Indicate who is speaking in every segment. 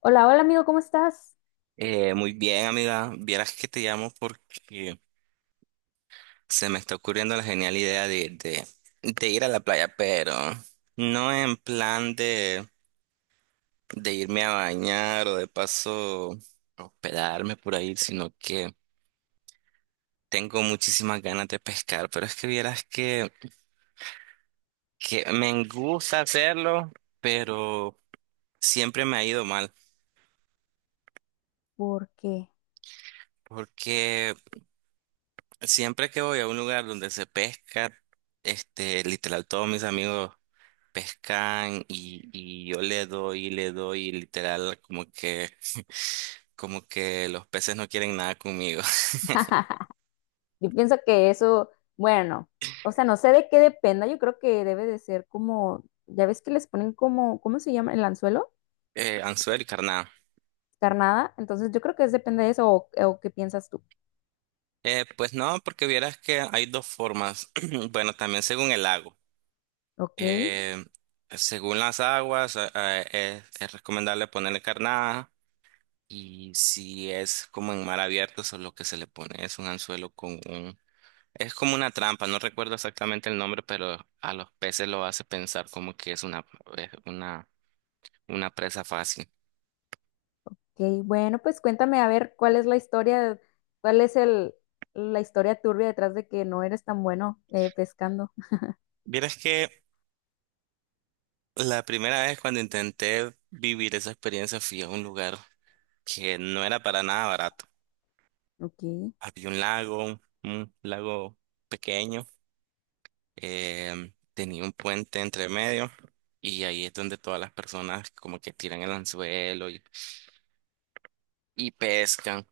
Speaker 1: Hola, hola amigo, ¿cómo estás?
Speaker 2: Muy bien, amiga. Vieras que te llamo porque se me está ocurriendo la genial idea de ir a la playa, pero no en plan de irme a bañar o de paso hospedarme por ahí, sino que tengo muchísimas ganas de pescar. Pero es que vieras que me gusta hacerlo, pero siempre me ha ido mal.
Speaker 1: Porque
Speaker 2: Porque siempre que voy a un lugar donde se pesca, este, literal, todos mis amigos pescan y yo le doy y literal como que los peces no quieren nada conmigo.
Speaker 1: yo pienso que eso, bueno, o sea, no sé de qué dependa, yo creo que debe de ser como, ya ves que les ponen como, ¿cómo se llama? El anzuelo,
Speaker 2: Anzuelo y carnada.
Speaker 1: carnada, entonces yo creo que es depende de eso o qué piensas tú.
Speaker 2: Pues no, porque vieras que hay dos formas. Bueno, también según el lago.
Speaker 1: Ok, ok,
Speaker 2: Eh, Según las aguas, es recomendable ponerle carnada. Y si es como en mar abierto, eso es lo que se le pone. Es un anzuelo con un. Es como una trampa, no recuerdo exactamente el nombre, pero a los peces lo hace pensar como que es una presa fácil.
Speaker 1: bueno, pues cuéntame a ver cuál es la historia, cuál es el, la historia turbia detrás de que no eres tan bueno pescando.
Speaker 2: Vieras que la primera vez cuando intenté vivir esa experiencia fui a un lugar que no era para nada barato.
Speaker 1: Ok,
Speaker 2: Había un lago pequeño, tenía un puente entre medio y ahí es donde todas las personas como que tiran el anzuelo y pescan.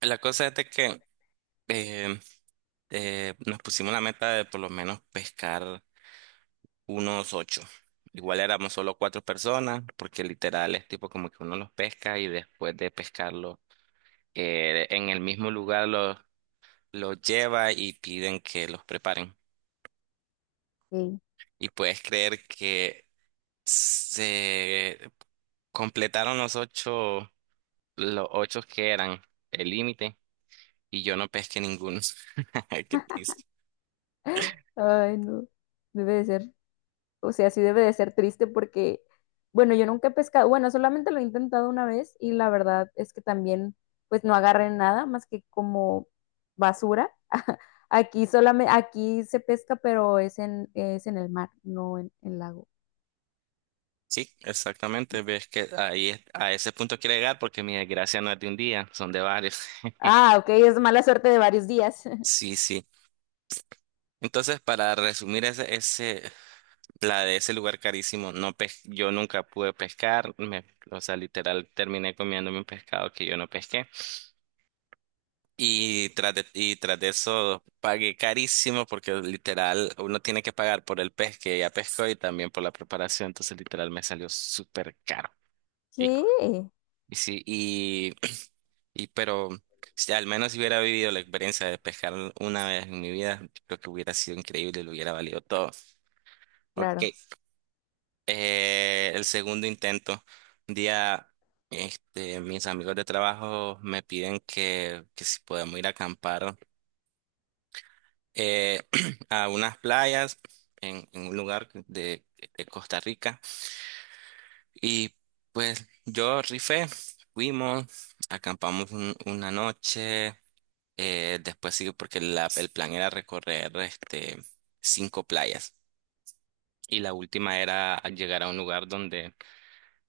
Speaker 2: La cosa es de que... em, Nos pusimos la meta de por lo menos pescar unos ocho. Igual éramos solo cuatro personas, porque literal es tipo como que uno los pesca y después de pescarlo en el mismo lugar los lleva y piden que los preparen.
Speaker 1: ok,
Speaker 2: Y puedes creer que se completaron los ocho que eran el límite y yo no pesqué ninguno. Qué triste.
Speaker 1: ay no, debe de ser. O sea, sí debe de ser triste porque, bueno, yo nunca he pescado, bueno, solamente lo he intentado una vez y la verdad es que también, pues no agarré nada más que como basura. Aquí solamente, aquí se pesca, pero es en el mar, no en el lago.
Speaker 2: Sí, exactamente. Ves que ahí es- a ese punto quiero llegar porque mi desgracia no es de un día, son de varios.
Speaker 1: Ah, ok, es mala suerte de varios días.
Speaker 2: Sí, sí. Entonces, para resumir ese, la de ese lugar carísimo, no pes- yo nunca pude pescar, me- o sea, literal terminé comiéndome un pescado que yo no pesqué. Y tras de eso pagué carísimo porque literal uno tiene que pagar por el pez que ya pescó y también por la preparación, entonces literal me salió súper caro.
Speaker 1: ¿Qué?
Speaker 2: Sí, y, y pero si al menos si hubiera vivido la experiencia de pescar una vez en mi vida, yo creo que hubiera sido increíble, y lo hubiera valido todo. Ok,
Speaker 1: Claro.
Speaker 2: el segundo intento. Un día, este, mis amigos de trabajo me piden que si podemos ir a acampar eh, a unas playas en un lugar de Costa Rica. Y pues yo rifé, fuimos, acampamos un- una noche. Después sí, porque la- el plan era recorrer este, cinco playas. Y la última era llegar a un lugar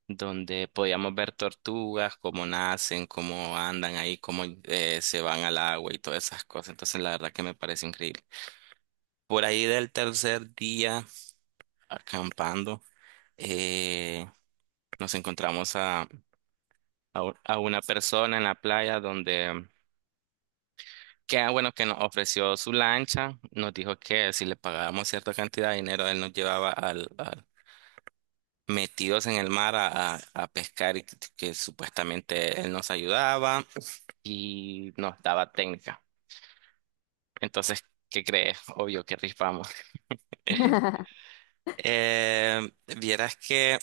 Speaker 2: donde podíamos ver tortugas, cómo nacen, cómo andan ahí, cómo se van al agua y todas esas cosas. Entonces, la verdad que me parece increíble. Por ahí del tercer día, acampando, eh, nos encontramos a una persona en la playa donde. Que ah, bueno, que nos ofreció su lancha, nos dijo que si le pagábamos cierta cantidad de dinero, él nos llevaba metidos en el mar a pescar y que supuestamente él nos ayudaba y nos daba técnica. Entonces, ¿qué crees? Obvio que rifamos. Eh, Vieras que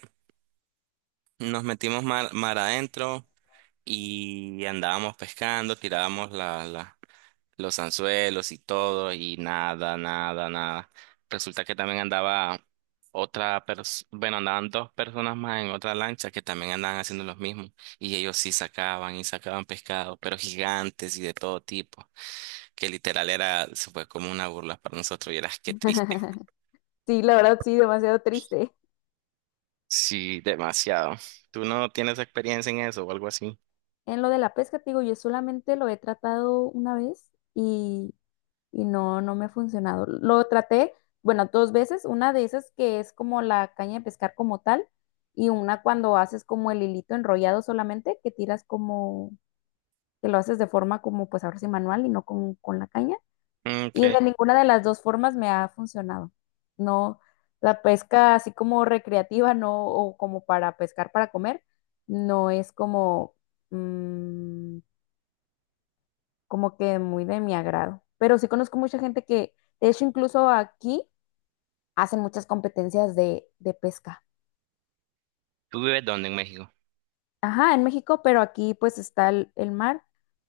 Speaker 2: nos metimos mar adentro y andábamos pescando, tirábamos los anzuelos y todo, y nada, nada, nada. Resulta que también andaba otra persona, bueno, andaban dos personas más en otra lancha que también andaban haciendo los mismos, y ellos sí sacaban y sacaban pescado, pero gigantes y de todo tipo, que literal era, se fue como una burla para nosotros, y eras qué triste.
Speaker 1: Sí, la verdad, sí, demasiado triste.
Speaker 2: Sí, demasiado. ¿Tú no tienes experiencia en eso o algo así?
Speaker 1: En lo de la pesca, te digo, yo solamente lo he tratado una vez y no, no me ha funcionado. Lo traté, bueno, dos veces, una de esas que es como la caña de pescar como tal, y una cuando haces como el hilito enrollado solamente, que tiras como, que lo haces de forma como pues ahora sí manual y no con, con la caña. Y
Speaker 2: Okay.
Speaker 1: de ninguna de las dos formas me ha funcionado. No, la pesca así como recreativa, no, o como para pescar para comer, no es como mm, como que muy de mi agrado. Pero sí conozco mucha gente que, de hecho, incluso aquí hacen muchas competencias de pesca.
Speaker 2: ¿Tú vives dónde en México?
Speaker 1: Ajá, en México, pero aquí pues está el mar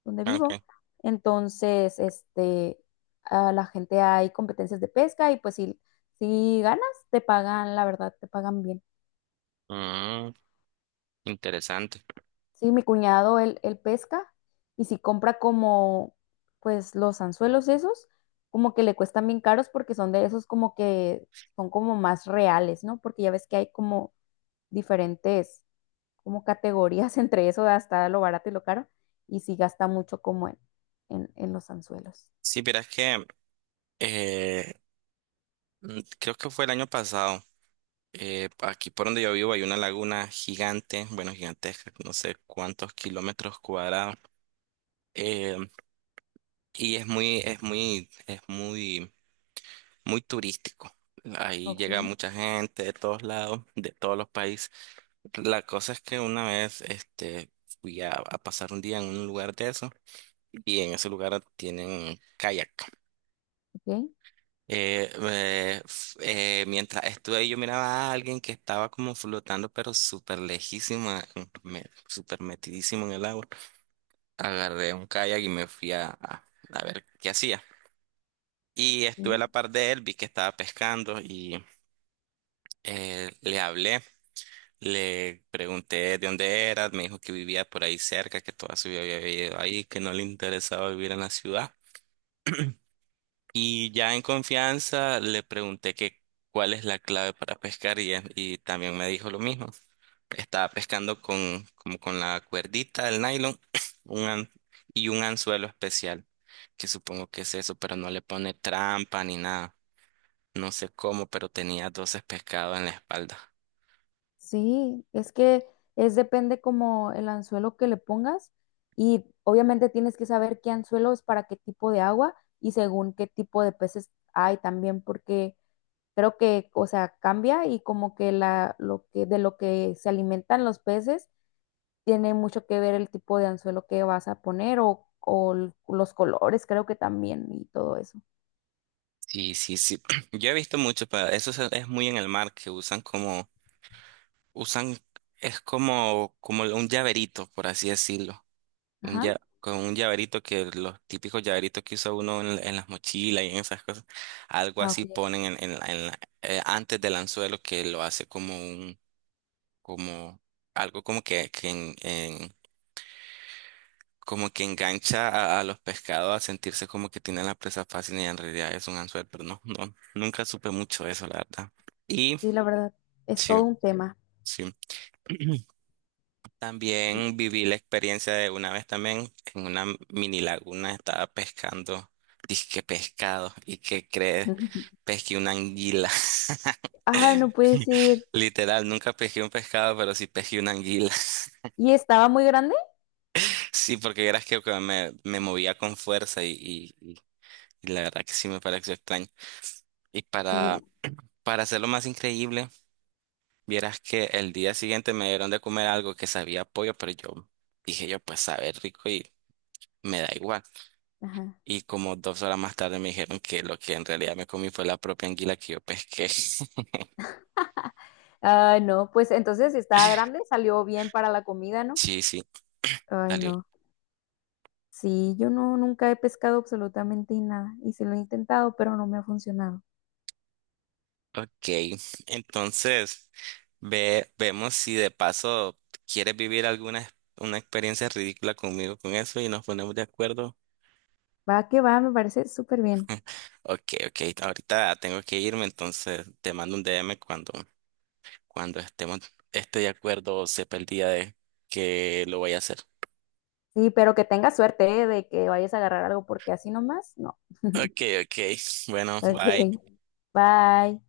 Speaker 1: donde
Speaker 2: Ah,
Speaker 1: vivo.
Speaker 2: okay.
Speaker 1: Entonces, este, a la gente hay competencias de pesca y pues si, si ganas, te pagan, la verdad, te pagan bien.
Speaker 2: Mm, Interesante.
Speaker 1: Sí, mi cuñado, él pesca y si compra como, pues los anzuelos esos, como que le cuestan bien caros porque son de esos como que son como más reales, ¿no? Porque ya ves que hay como diferentes, como categorías entre eso, hasta lo barato y lo caro, y sí gasta mucho como en los anzuelos.
Speaker 2: Sí, pero es que eh, creo que fue el año pasado. Aquí por donde yo vivo hay una laguna gigante, bueno, gigantesca, no sé cuántos kilómetros cuadrados. eh, y es muy, es muy turístico. Ahí
Speaker 1: Ok,
Speaker 2: llega mucha gente de todos lados, de todos los países. La cosa es que una vez, este, fui a pasar un día en un lugar de eso y en ese lugar tienen kayak.
Speaker 1: ok.
Speaker 2: Mientras estuve ahí, yo miraba a alguien que estaba como flotando, pero súper lejísimo, súper metidísimo en el agua. Agarré un kayak y me fui a ver qué hacía. Y estuve a
Speaker 1: Sí.
Speaker 2: la par de él, vi que estaba pescando y le hablé, le pregunté de dónde era, me dijo que vivía por ahí cerca, que toda su vida había vivido ahí, que no le interesaba vivir en la ciudad. Y ya en confianza le pregunté que cuál es la clave para pescar y también me dijo lo mismo. Estaba pescando con, como con la cuerdita del nylon un an- y un anzuelo especial, que supongo que es eso, pero no le pone trampa ni nada. No sé cómo, pero tenía 12 pescados en la espalda.
Speaker 1: Sí, es que es depende como el anzuelo que le pongas y obviamente tienes que saber qué anzuelo es para qué tipo de agua y según qué tipo de peces hay también porque creo que, o sea, cambia y como que la lo que de lo que se alimentan los peces tiene mucho que ver el tipo de anzuelo que vas a poner o, o los colores, creo que también y todo eso.
Speaker 2: Sí, sí, sí. Yo he visto mucho, pero eso es muy en el mar, que usan usan, es como, como un llaverito, por así decirlo.
Speaker 1: Ajá.
Speaker 2: Con un llaverito, que los típicos llaveritos que usa uno en las mochilas y en esas cosas, algo
Speaker 1: Ah, ok.
Speaker 2: así ponen en antes del anzuelo, que lo hace como un, como algo como que como que engancha a los pescados a sentirse como que tienen la presa fácil y en realidad es un anzuelo, pero no, no, nunca supe mucho de eso, la verdad. Y
Speaker 1: Sí, la verdad es
Speaker 2: sí,
Speaker 1: todo un tema.
Speaker 2: sí. También viví la experiencia de una vez también en una mini laguna estaba pescando, dizque pescado, y qué crees, pesqué una anguila.
Speaker 1: Ay, no puedes ir.
Speaker 2: Literal, nunca pesqué un pescado, pero sí pesqué una anguila.
Speaker 1: ¿Y estaba muy grande?
Speaker 2: Sí, porque verás que me movía con fuerza y la verdad que sí me pareció extraño. Y
Speaker 1: Sí,
Speaker 2: para hacerlo más increíble, vieras que el día siguiente me dieron de comer algo que sabía a pollo, pero yo dije yo, pues sabe rico y me da igual.
Speaker 1: ajá.
Speaker 2: Y como 2 horas más tarde me dijeron que lo que en realidad me comí fue la propia anguila que yo pesqué.
Speaker 1: Ah, no, pues entonces si estaba grande, salió bien para la comida, ¿no?
Speaker 2: Sí, sí,
Speaker 1: Ay,
Speaker 2: salió.
Speaker 1: no. Sí, yo no, nunca he pescado absolutamente nada y sí lo he intentado, pero no me ha funcionado.
Speaker 2: Ok, entonces vemos si de paso quieres vivir una experiencia ridícula conmigo con eso y nos ponemos de acuerdo.
Speaker 1: Va que va, me parece súper bien.
Speaker 2: Ok, ok, ahorita tengo que irme, entonces te mando un DM cuando estemos, esté de acuerdo o sepa el día de que lo voy a hacer.
Speaker 1: Sí, pero que tengas suerte, ¿eh? De que vayas a agarrar algo porque así nomás, no.
Speaker 2: Ok, ok, bueno,
Speaker 1: Bueno, ok,
Speaker 2: bye.
Speaker 1: bye.